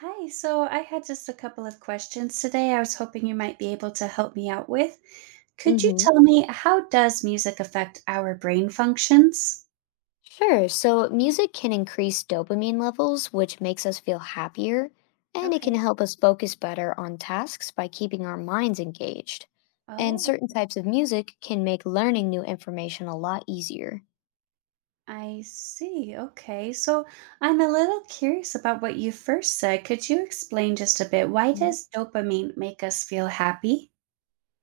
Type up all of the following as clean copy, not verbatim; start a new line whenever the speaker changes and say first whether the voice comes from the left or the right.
right: Hi, so I had just a couple of questions today I was hoping you might be able to help me out with. Could you
left: Mm-hmm.
right: tell me, how does music affect our brain functions?
left: Sure. So, music can increase dopamine levels, which makes us feel happier, and it can
right: Okay.
left: help us focus better on tasks by keeping our minds engaged. And
right: Oh,
left: certain types of music can make learning new information a lot easier.
right: I see. Okay. So I'm a little curious about what you first said. Could you explain just a bit? Why
left: Mhm.
right: does dopamine make us feel happy?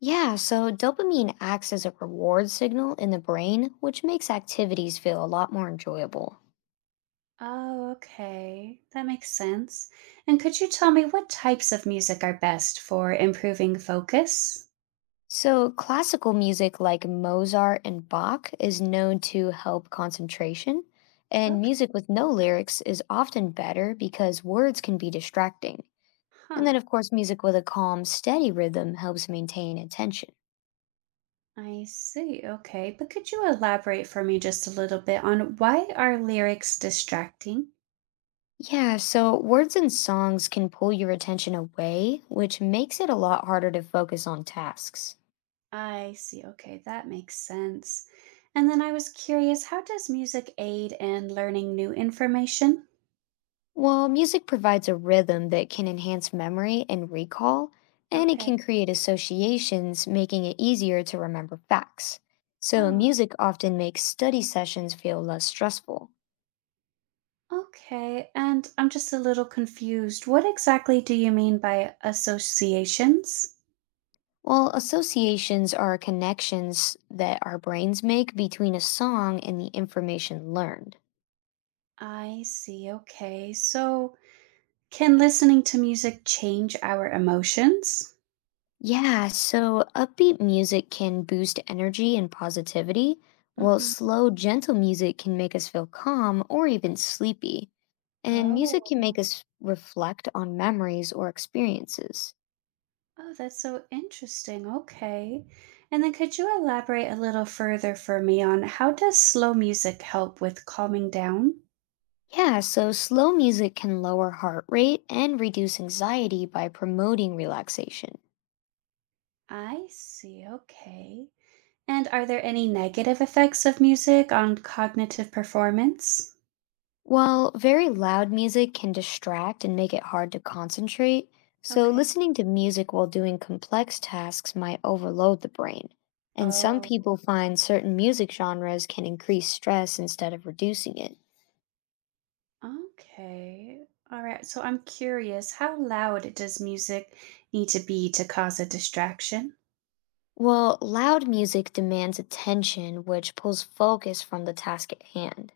left: Yeah, so dopamine acts as a reward signal in the brain, which makes activities feel a lot more enjoyable.
right: Oh, okay. That makes sense. And could you tell me what types of music are best for improving focus?
left: So, classical music like Mozart and Bach is known to help concentration, and
right: Okay.
left: music with no lyrics is often better because words can be distracting. And then,
right: Huh.
left: of course, music with a calm, steady rhythm helps maintain attention.
right: I see. Okay. But could you elaborate for me just a little bit on why are lyrics distracting?
left: Yeah, so words and songs can pull your attention away, which makes it a lot harder to focus on tasks.
right: I see. Okay. That makes sense. And then I was curious, how does music aid in learning new information?
left: Well, music provides a rhythm that can enhance memory and recall, and it
right: Okay.
left: can create associations, making it easier to remember facts. So,
right: Oh,
left: music often makes study sessions feel less stressful.
right: okay. And I'm just a little confused. What exactly do you mean by associations?
left: While associations are connections that our brains make between a song and the information learned.
right: I see. Okay. So can listening to music change our emotions?
left: Yeah, so upbeat music can boost energy and positivity, while
right: Mm-hmm.
left: slow, gentle music can make us feel calm or even sleepy. And music can make
right: Oh.
left: us reflect on memories or experiences.
right: Oh, that's so interesting. Okay. And then could you elaborate a little further for me on how does slow music help with calming down?
left: Yeah, so slow music can lower heart rate and reduce anxiety by promoting relaxation.
right: I see. Okay. And are there any negative effects of music on cognitive performance?
left: While very loud music can distract and make it hard to concentrate, so
right: Okay.
left: listening to music while doing complex tasks might overload the brain. And some
right: Oh,
left: people find certain music genres can increase stress instead of reducing it.
right: okay. All right. So I'm curious, how loud does music need to be to cause a distraction?
left: Well, loud music demands attention, which pulls focus from the task at hand.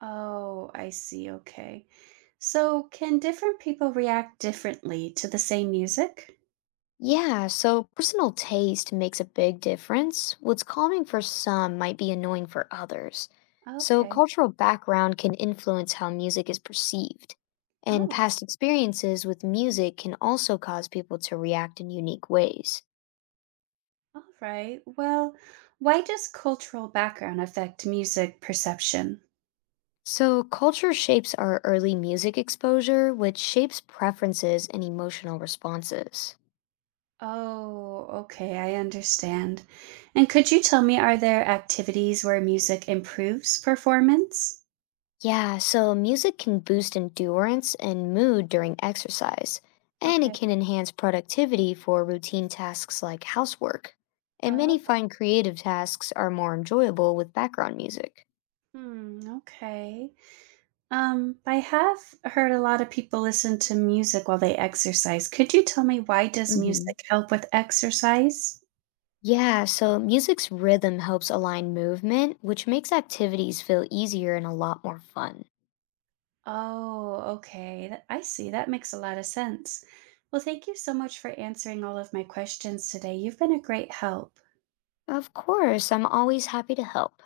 right: Oh, I see. Okay. So can different people react differently to the same music?
left: Yeah, so personal taste makes a big difference. What's calming for some might be annoying for others. So,
right: Okay.
left: cultural background can influence how music is perceived. And
right: Oh,
left: past experiences with music can also cause people to react in unique ways.
right: all right. Well, why does cultural background affect music perception?
left: So, culture shapes our early music exposure, which shapes preferences and emotional responses.
right: Oh, okay. I understand. And could you tell me, are there activities where music improves performance?
left: Yeah, so music can boost endurance and mood during exercise, and it
right: Okay.
left: can enhance productivity for routine tasks like housework. And many
right: Oh,
left: find creative tasks are more enjoyable with background music.
right: hmm. Okay. I have heard a lot of people listen to music while they exercise. Could you tell me, why does music
left: Hmm.
right: help with exercise?
left: Yeah, so music's rhythm helps align movement, which makes activities feel easier and a lot more fun.
right: Oh, okay. That- I see. That makes a lot of sense. Well, thank you so much for answering all of my questions today. You've been a great help.
left: Of course, I'm always happy to help.